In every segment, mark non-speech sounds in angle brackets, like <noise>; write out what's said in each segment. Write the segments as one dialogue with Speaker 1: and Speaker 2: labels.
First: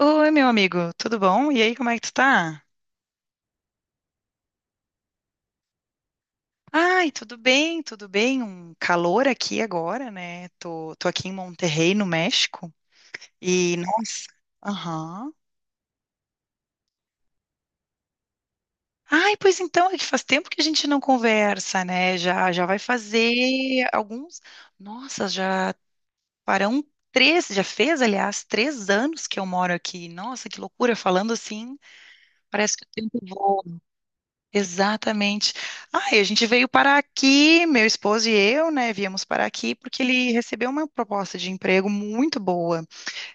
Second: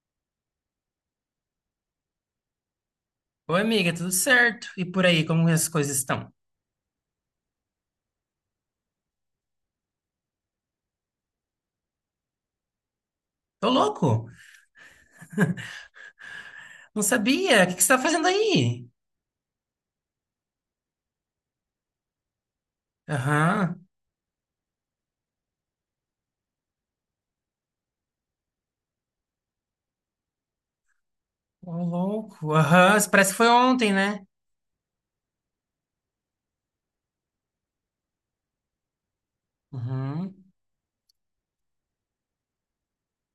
Speaker 1: Oi, meu amigo, tudo bom? E aí, como é que tu tá?
Speaker 2: Oi, amiga, tudo certo? E por aí, como as coisas estão?
Speaker 1: Ai, tudo bem, tudo bem. Um calor aqui agora, né? Tô aqui em Monterrey, no México.
Speaker 2: Tô
Speaker 1: E, nossa,
Speaker 2: louco!
Speaker 1: aham.
Speaker 2: Não sabia! O que você tá fazendo aí?
Speaker 1: Ai, pois então, é que faz tempo que a gente não conversa, né? Já, já vai
Speaker 2: Aham.
Speaker 1: fazer alguns. Nossa, já farão três, já fez, aliás, 3 anos que eu moro aqui. Nossa, que loucura! Falando
Speaker 2: Ô,
Speaker 1: assim,
Speaker 2: louco!
Speaker 1: parece que o
Speaker 2: Aham,
Speaker 1: tempo
Speaker 2: parece que foi
Speaker 1: voa.
Speaker 2: ontem, né?
Speaker 1: Exatamente. Ah, e a gente veio para aqui, meu esposo e eu, né, viemos para aqui porque ele
Speaker 2: Uhum,
Speaker 1: recebeu uma proposta de emprego muito boa,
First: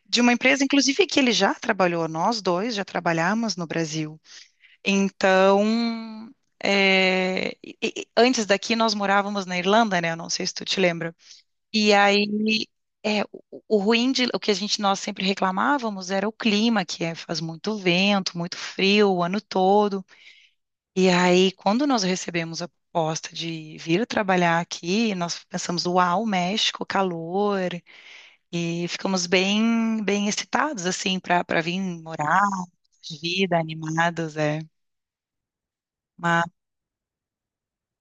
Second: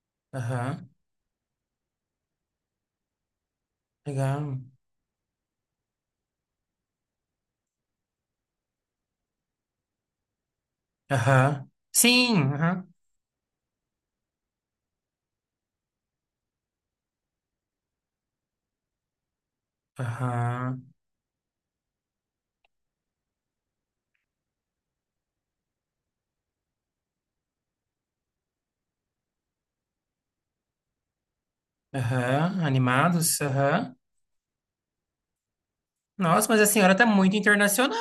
Speaker 1: de uma empresa,
Speaker 2: aham,
Speaker 1: inclusive, que ele já trabalhou, nós dois já trabalhamos no Brasil.
Speaker 2: legal.
Speaker 1: Então, é, antes daqui nós morávamos na Irlanda, né, eu não sei se tu te lembra.
Speaker 2: Aham,
Speaker 1: E
Speaker 2: sim,
Speaker 1: aí,
Speaker 2: aham,
Speaker 1: é, o ruim de, o que a gente, nós sempre reclamávamos era o clima, que é, faz muito vento, muito frio o ano todo.
Speaker 2: aham,
Speaker 1: E aí, quando nós recebemos a proposta de vir trabalhar aqui, nós pensamos, uau, México, calor, e ficamos bem, bem excitados, assim, para vir morar,
Speaker 2: aham, animados,
Speaker 1: vida,
Speaker 2: aham.
Speaker 1: animados, é. Mas,
Speaker 2: Nossa, mas a senhora tá muito internacional!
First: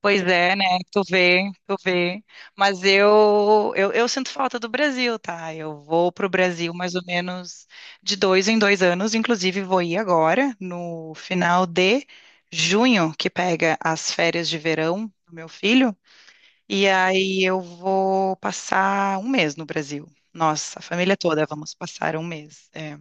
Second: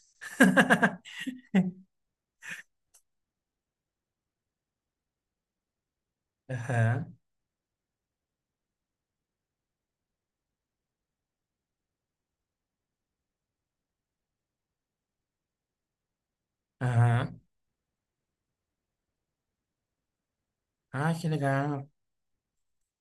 Speaker 1: pois é, né? Tu
Speaker 2: <laughs>
Speaker 1: vê, tu vê. Mas eu sinto falta do Brasil, tá? Eu vou para o Brasil mais ou
Speaker 2: Aham,
Speaker 1: menos de dois em dois anos, inclusive vou ir agora, no final de junho, que pega as férias de verão do meu filho. E
Speaker 2: aham.
Speaker 1: aí eu vou passar um mês no Brasil. Nossa, a
Speaker 2: Ah,
Speaker 1: família
Speaker 2: que
Speaker 1: toda, vamos
Speaker 2: legal,
Speaker 1: passar um mês. É,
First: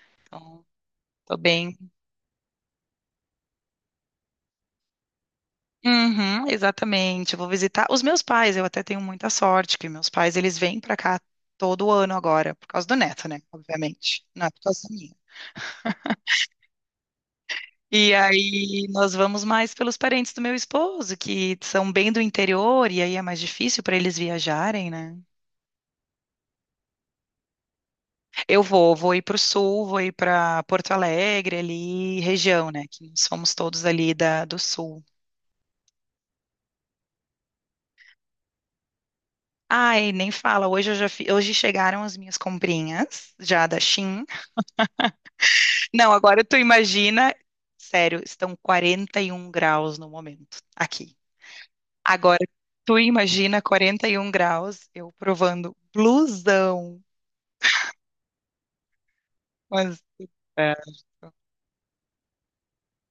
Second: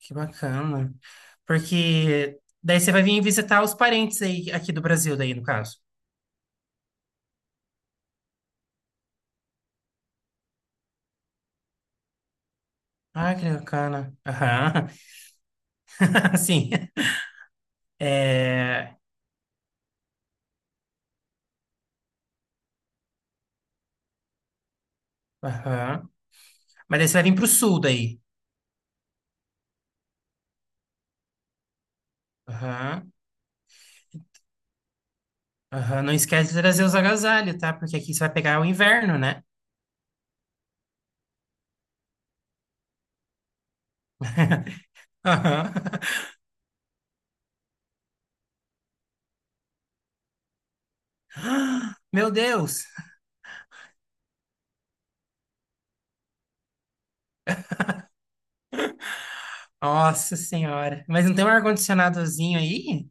Speaker 2: que
Speaker 1: então,
Speaker 2: bacana.
Speaker 1: tô bem.
Speaker 2: Porque daí você vai vir visitar os parentes aí, aqui do Brasil, daí, no caso.
Speaker 1: Uhum, exatamente. Eu vou visitar os meus pais. Eu até tenho muita sorte que meus pais, eles vêm pra cá todo ano agora, por causa do neto,
Speaker 2: Ah,
Speaker 1: né?
Speaker 2: que bacana.
Speaker 1: Obviamente, não é por causa
Speaker 2: Aham.
Speaker 1: minha.
Speaker 2: <laughs> Sim.
Speaker 1: E aí
Speaker 2: É...
Speaker 1: nós vamos mais pelos parentes do meu esposo, que são bem do interior, e aí é mais difícil para eles viajarem, né?
Speaker 2: Aham. Mas daí você vai vir pro sul daí.
Speaker 1: Eu vou ir para o sul, vou ir para Porto Alegre, ali, região, né? Que
Speaker 2: Aham.
Speaker 1: somos todos ali da, do sul.
Speaker 2: Aham. Não esquece de trazer os agasalhos, tá? Porque aqui você vai pegar o inverno, né?
Speaker 1: Ai, nem fala, hoje chegaram as minhas comprinhas, já da Shein.
Speaker 2: <laughs> Aham.
Speaker 1: Não, agora tu imagina, sério, estão 41 graus no momento, aqui.
Speaker 2: Meu
Speaker 1: Agora,
Speaker 2: Deus!
Speaker 1: tu imagina 41 graus, eu provando blusão, mas...
Speaker 2: Nossa
Speaker 1: É.
Speaker 2: Senhora. Mas não tem um ar-condicionadozinho aí?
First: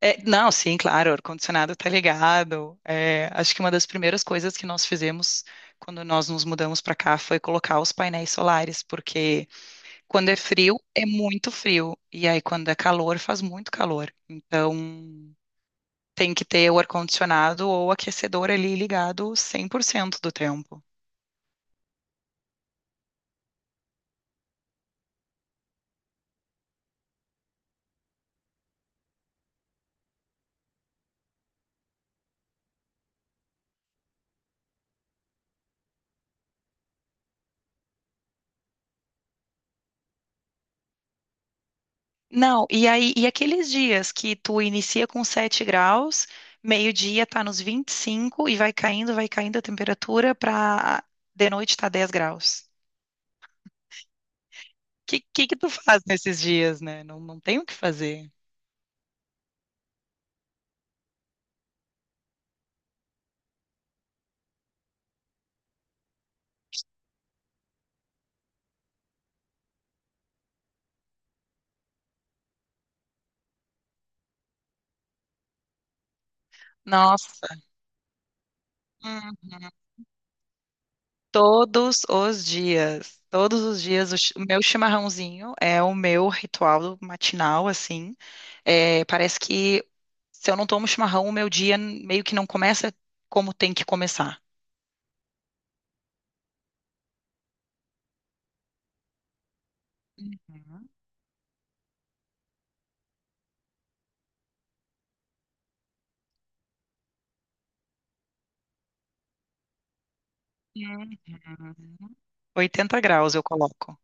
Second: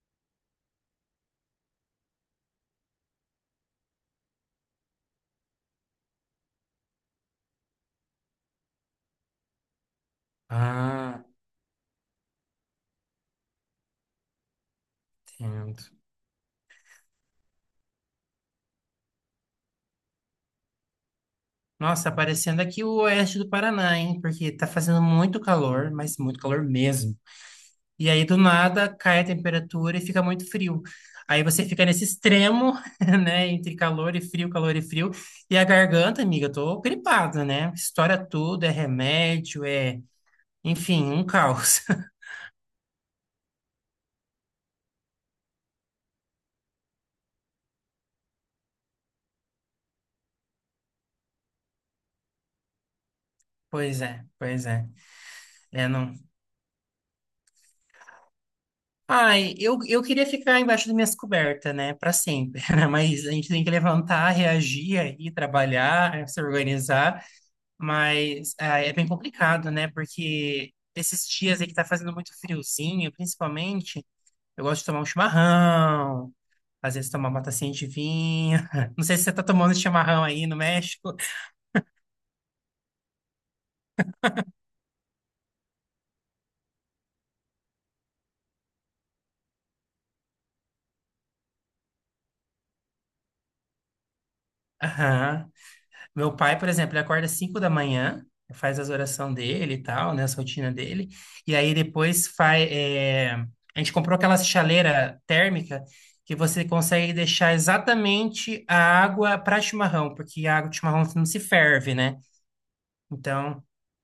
Speaker 1: É, não, sim, claro, o ar-condicionado está ligado. É, acho que uma das primeiras coisas que nós fizemos quando nós nos mudamos para cá foi colocar os painéis solares, porque quando é frio, é
Speaker 2: Ah,
Speaker 1: muito frio, e aí quando é calor, faz muito calor. Então,
Speaker 2: entendo.
Speaker 1: tem que ter o ar-condicionado ou o aquecedor ali ligado 100% do tempo.
Speaker 2: Nossa, tá parecendo aqui o oeste do Paraná, hein? Porque tá fazendo muito calor, mas muito calor mesmo. E aí, do nada, cai a temperatura e fica muito frio. Aí você fica nesse extremo, <laughs> né? Entre calor e frio, calor e frio. E a garganta, amiga, eu tô gripada, né? Estoura tudo, é remédio, é... Enfim, um caos. <laughs>
Speaker 1: Não, e aí, e aqueles dias que tu inicia com 7 graus, meio-dia tá nos 25 e vai caindo a temperatura pra de noite tá 10 graus.
Speaker 2: Pois é, pois é.
Speaker 1: Que que tu
Speaker 2: É,
Speaker 1: faz
Speaker 2: não...
Speaker 1: nesses dias, né? Não, não tem o que fazer.
Speaker 2: Ai, eu queria ficar embaixo das minhas cobertas, né? Pra sempre, <laughs> né? Mas a gente tem que levantar, reagir aí, trabalhar, se organizar. Mas é bem complicado, né? Porque esses dias aí que tá fazendo muito friozinho, principalmente, eu gosto de tomar um chimarrão, às vezes tomar uma
Speaker 1: Nossa.
Speaker 2: tacinha de vinho. <laughs> Não sei se você tá
Speaker 1: Uhum.
Speaker 2: tomando chimarrão aí no México.
Speaker 1: Todos os dias, o, o meu chimarrãozinho é o meu ritual matinal, assim. É, parece que se eu não tomo chimarrão, o meu dia meio que não começa como tem que começar.
Speaker 2: Aham. Meu pai, por exemplo, ele acorda às 5 da manhã, faz as orações dele e tal, né, a rotina dele, e aí depois faz. A gente comprou aquela chaleira térmica que você consegue deixar exatamente a água para chimarrão, porque a água de chimarrão não se ferve,
Speaker 1: Uhum.
Speaker 2: né?
Speaker 1: 80 graus eu
Speaker 2: Então,
Speaker 1: coloco.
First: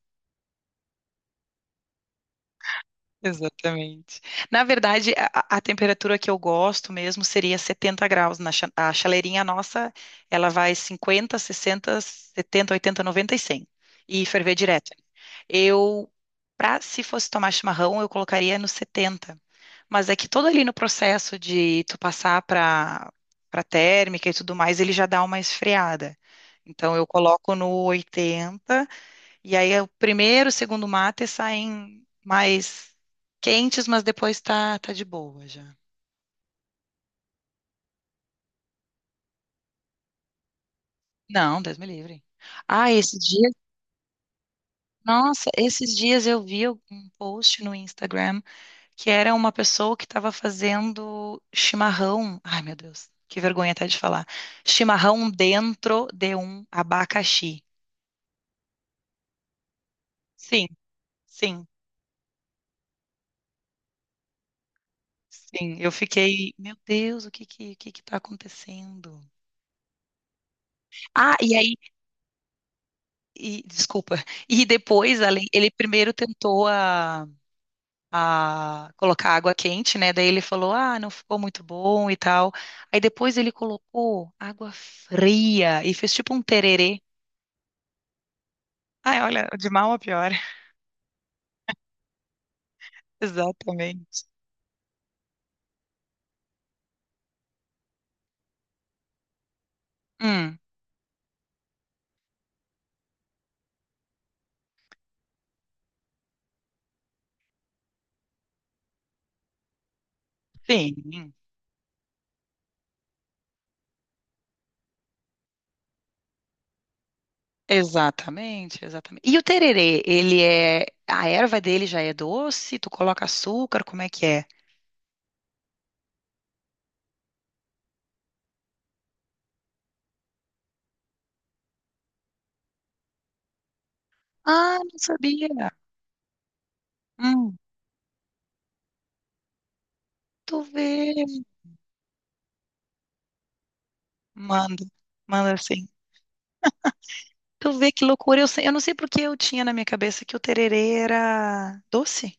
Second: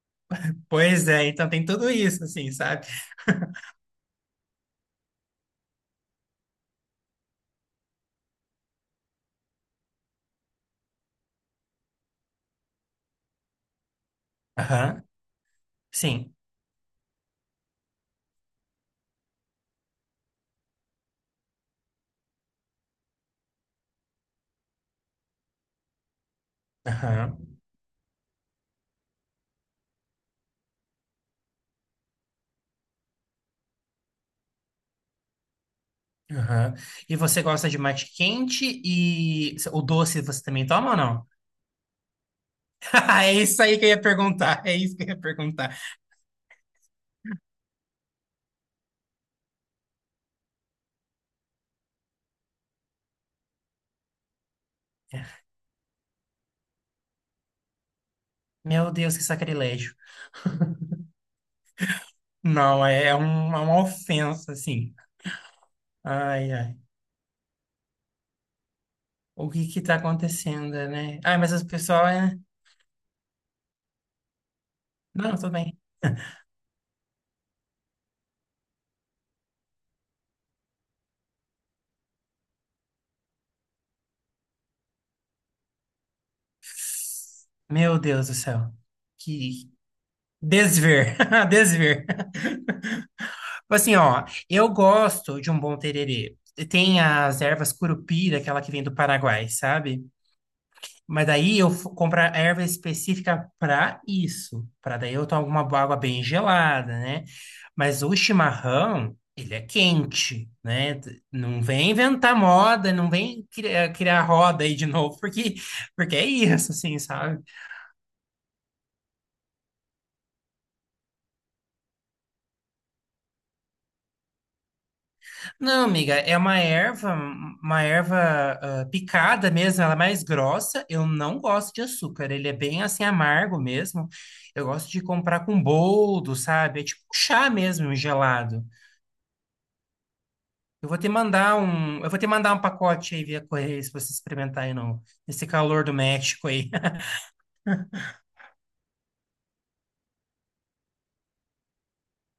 Speaker 2: pois é, então tem tudo isso, assim, sabe?
Speaker 1: Exatamente. Na verdade, a temperatura que eu gosto mesmo seria 70 graus. Na a chaleirinha nossa, ela vai 50, 60, 70, 80, 90 e 100. E ferver direto.
Speaker 2: Aham,
Speaker 1: Eu,
Speaker 2: sim.
Speaker 1: pra, se fosse tomar chimarrão, eu colocaria no 70. Mas é que todo ali no processo de tu passar para térmica e tudo mais, ele já dá uma esfriada. Então eu
Speaker 2: Aham,
Speaker 1: coloco no 80. E aí o primeiro, o segundo mate saem mais quentes, mas depois tá, tá de boa já.
Speaker 2: aham. E você gosta de mate quente e o doce você também toma ou não?
Speaker 1: Não, Deus me livre. Ah, esses
Speaker 2: <laughs> É
Speaker 1: dias,
Speaker 2: isso aí que eu ia perguntar, é isso que eu ia
Speaker 1: nossa,
Speaker 2: perguntar.
Speaker 1: esses dias eu vi um post no Instagram que era uma pessoa que estava fazendo chimarrão. Ai, meu Deus, que vergonha até de falar. Chimarrão dentro de um abacaxi.
Speaker 2: Meu Deus, que sacrilégio.
Speaker 1: Sim, sim,
Speaker 2: Não, é uma ofensa, assim.
Speaker 1: sim. Eu
Speaker 2: Ai,
Speaker 1: fiquei, meu
Speaker 2: ai.
Speaker 1: Deus, o que que tá acontecendo?
Speaker 2: O que tá acontecendo, né?
Speaker 1: Ah,
Speaker 2: Ai, mas
Speaker 1: e
Speaker 2: as
Speaker 1: aí,
Speaker 2: pessoas... é-
Speaker 1: e, desculpa. E depois,
Speaker 2: Não,
Speaker 1: além,
Speaker 2: tudo
Speaker 1: ele
Speaker 2: bem.
Speaker 1: primeiro tentou a colocar água quente, né? Daí ele falou, ah, não ficou muito bom e tal. Aí depois ele colocou água fria e fez tipo um tererê.
Speaker 2: Meu Deus do céu.
Speaker 1: Ai, olha, de
Speaker 2: Que
Speaker 1: mal a pior. <laughs>
Speaker 2: desver. <laughs> Desver. Tipo assim,
Speaker 1: Exatamente.
Speaker 2: ó, eu gosto de um bom tererê. Tem as ervas curupira, aquela que vem do Paraguai, sabe?
Speaker 1: Hum,
Speaker 2: Mas daí eu f- compro a erva específica para isso, para daí eu tomo uma água bem gelada, né? Mas o chimarrão, ele é quente, né? T-
Speaker 1: sim.
Speaker 2: Não vem inventar moda, não vem criar roda aí de <laughs> novo, porque, porque é isso, assim, sabe?
Speaker 1: Exatamente, exatamente. E o tererê, ele é. A erva dele já é doce? Tu coloca açúcar? Como é que é?
Speaker 2: Não, amiga, é uma erva, uma erva picada mesmo, ela é mais grossa. Eu não gosto de açúcar, ele é bem assim amargo mesmo. Eu
Speaker 1: Ah,
Speaker 2: gosto
Speaker 1: não
Speaker 2: de comprar
Speaker 1: sabia.
Speaker 2: com boldo, sabe? É tipo um chá
Speaker 1: Hum,
Speaker 2: mesmo, um gelado.
Speaker 1: tu
Speaker 2: Eu vou te
Speaker 1: vê.
Speaker 2: mandar um, eu vou te mandar um pacote aí via correio se você experimentar aí
Speaker 1: Manda,
Speaker 2: no, nesse
Speaker 1: manda
Speaker 2: calor
Speaker 1: assim.
Speaker 2: do México aí. <laughs>
Speaker 1: Tu vê que loucura. Eu não sei porque eu tinha na minha cabeça que o tererê era doce.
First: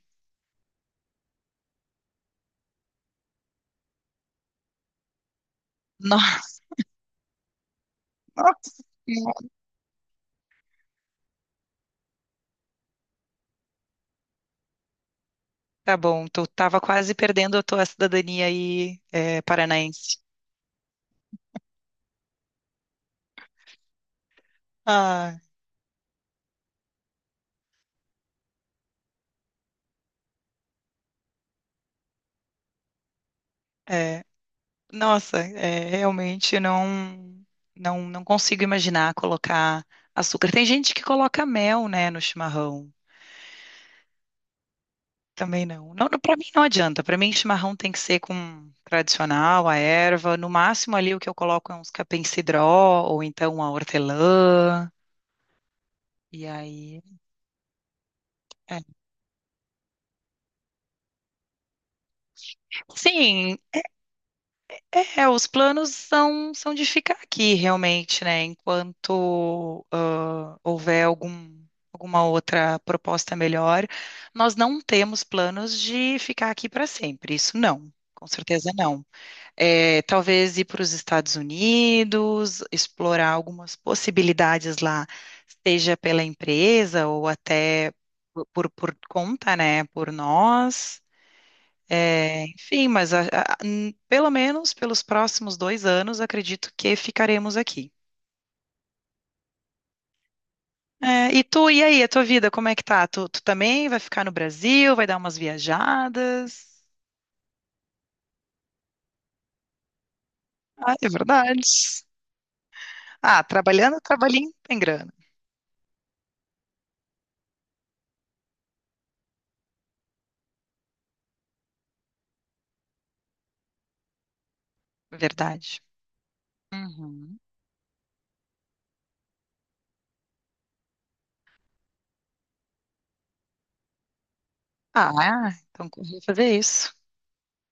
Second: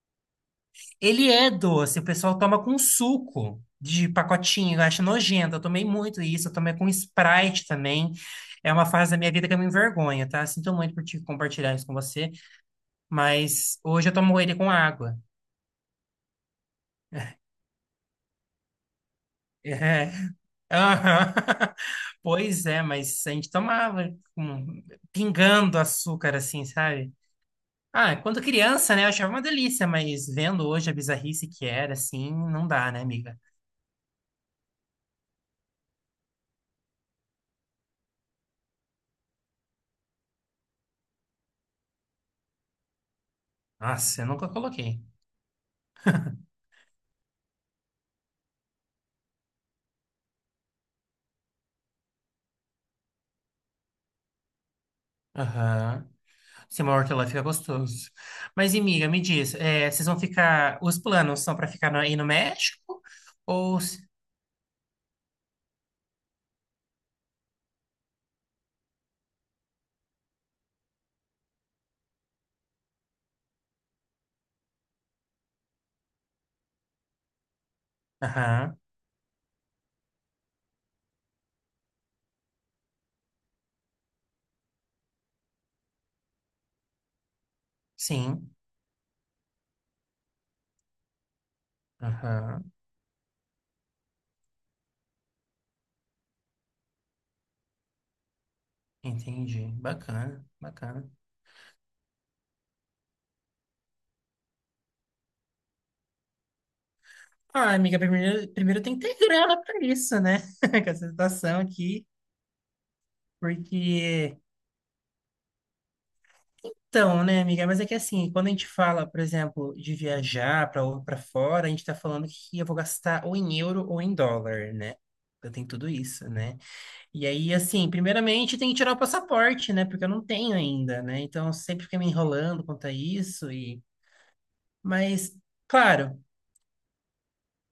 Speaker 2: Ele é doce, o pessoal toma com suco de pacotinho, eu acho nojento. Eu tomei muito
Speaker 1: Não.
Speaker 2: isso, eu tomei com Sprite também. É
Speaker 1: Nossa,
Speaker 2: uma fase da minha vida que eu me envergonho, tá? Sinto muito por te compartilhar isso com você, mas hoje eu tomo ele com água.
Speaker 1: tá bom. Tu tava quase perdendo a tua cidadania aí, é,
Speaker 2: É.
Speaker 1: paranaense.
Speaker 2: Aham. <laughs> Pois é, mas a gente tomava com-
Speaker 1: Ah,
Speaker 2: pingando açúcar assim, sabe? Ah, quando criança, né, eu achava uma delícia, mas vendo hoje a bizarrice que era, assim, não dá, né, amiga?
Speaker 1: é. Nossa, é, realmente não consigo imaginar colocar açúcar. Tem gente que coloca mel, né, no chimarrão.
Speaker 2: Nossa, eu nunca coloquei.
Speaker 1: Também não. Não, para mim não adianta. Para mim, chimarrão tem que ser com tradicional, a erva. No máximo ali o que eu coloco é uns capim-cidró ou então a hortelã.
Speaker 2: Aham.
Speaker 1: E
Speaker 2: Se uma
Speaker 1: aí,
Speaker 2: lá fica gostoso. Mas,
Speaker 1: é.
Speaker 2: e, amiga, me diz, é, vocês vão ficar... Os planos são para ficar no- aí no México?
Speaker 1: Sim,
Speaker 2: Ou... se-
Speaker 1: é, os planos são de ficar aqui realmente, né? Enquanto houver algum, alguma outra proposta melhor, nós não temos planos de ficar aqui para sempre. Isso não, com certeza
Speaker 2: Aham,
Speaker 1: não. É, talvez ir para os Estados Unidos, explorar algumas possibilidades lá, seja pela empresa ou até por,
Speaker 2: sim.
Speaker 1: por- por conta, né, por nós. É,
Speaker 2: Aham,
Speaker 1: enfim, mas pelo menos pelos próximos 2 anos, acredito que ficaremos aqui.
Speaker 2: entendi. Bacana, bacana.
Speaker 1: É, e tu, e aí, a tua vida, como é que tá? Tu também vai ficar no Brasil, vai dar umas viajadas?
Speaker 2: Ah, amiga, primeiro, primeiro tem que ter grana para isso, né? <laughs> Com
Speaker 1: Ah, é
Speaker 2: essa situação
Speaker 1: verdade.
Speaker 2: aqui,
Speaker 1: Ah, trabalhando,
Speaker 2: porque...
Speaker 1: trabalhinho tem grana.
Speaker 2: Então, né, amiga? Mas é que assim, quando a gente fala, por exemplo, de viajar para fora, a gente está falando que eu vou gastar ou em euro ou em dólar, né? Eu tenho
Speaker 1: Verdade.
Speaker 2: tudo isso, né? E
Speaker 1: Uhum.
Speaker 2: aí, assim, primeiramente tem que tirar o passaporte, né? Porque eu não tenho ainda, né? Então eu sempre fiquei me enrolando quanto a isso e, mas,
Speaker 1: Ah, então corri
Speaker 2: claro.
Speaker 1: fazer isso.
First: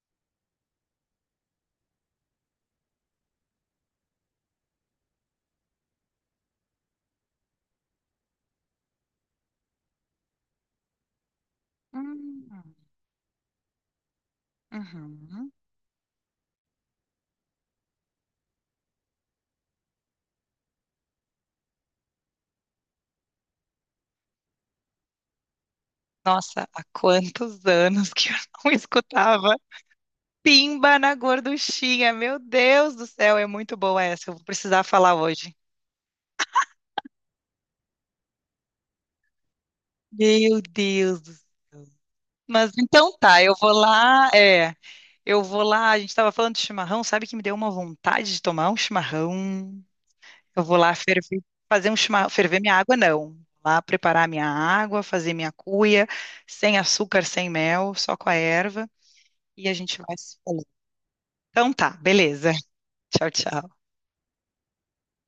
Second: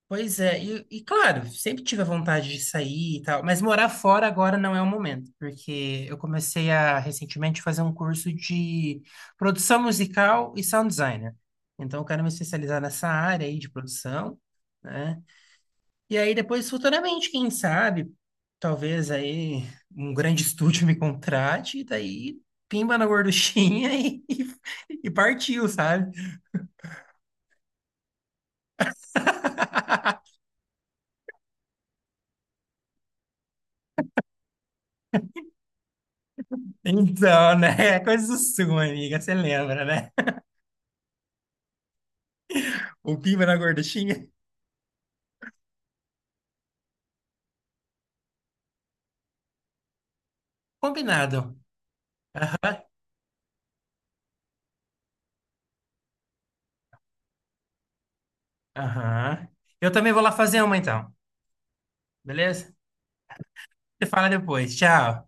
Speaker 2: Pois é, e claro, sempre tive a vontade de sair e tal, mas morar fora agora não é o momento, porque eu comecei a recentemente fazer um curso de produção musical e sound designer. Então eu quero me
Speaker 1: Hum,
Speaker 2: especializar nessa área aí de produção, né?
Speaker 1: uhum.
Speaker 2: E aí depois, futuramente, quem sabe, talvez aí um grande <laughs> estúdio me contrate, e daí pimba na gorduchinha <laughs> e partiu, sabe?
Speaker 1: Nossa, há quantos anos que eu não <laughs> escutava
Speaker 2: <laughs>
Speaker 1: Pimba na Gorduchinha. Meu Deus do céu, é muito boa essa. Eu vou precisar falar hoje.
Speaker 2: Então, né? <laughs> Coisa sua, amiga. Você lembra, né?
Speaker 1: Meu Deus. Mas então
Speaker 2: O
Speaker 1: tá,
Speaker 2: piba
Speaker 1: eu
Speaker 2: na
Speaker 1: vou
Speaker 2: gorduchinha.
Speaker 1: lá, é, eu vou lá, a gente tava falando de chimarrão, sabe que me deu uma vontade de tomar um chimarrão. Eu vou lá
Speaker 2: Combinado.
Speaker 1: ferver, ferver minha água, não. Lá preparar minha água, fazer minha cuia, sem açúcar, sem mel, só com a erva,
Speaker 2: Aham.
Speaker 1: e a
Speaker 2: Eu
Speaker 1: gente
Speaker 2: também
Speaker 1: vai
Speaker 2: vou lá
Speaker 1: se
Speaker 2: fazer
Speaker 1: falando.
Speaker 2: uma, então.
Speaker 1: Então tá, beleza. <laughs>
Speaker 2: Beleza?
Speaker 1: Tchau, tchau.
Speaker 2: Você fala depois. Tchau.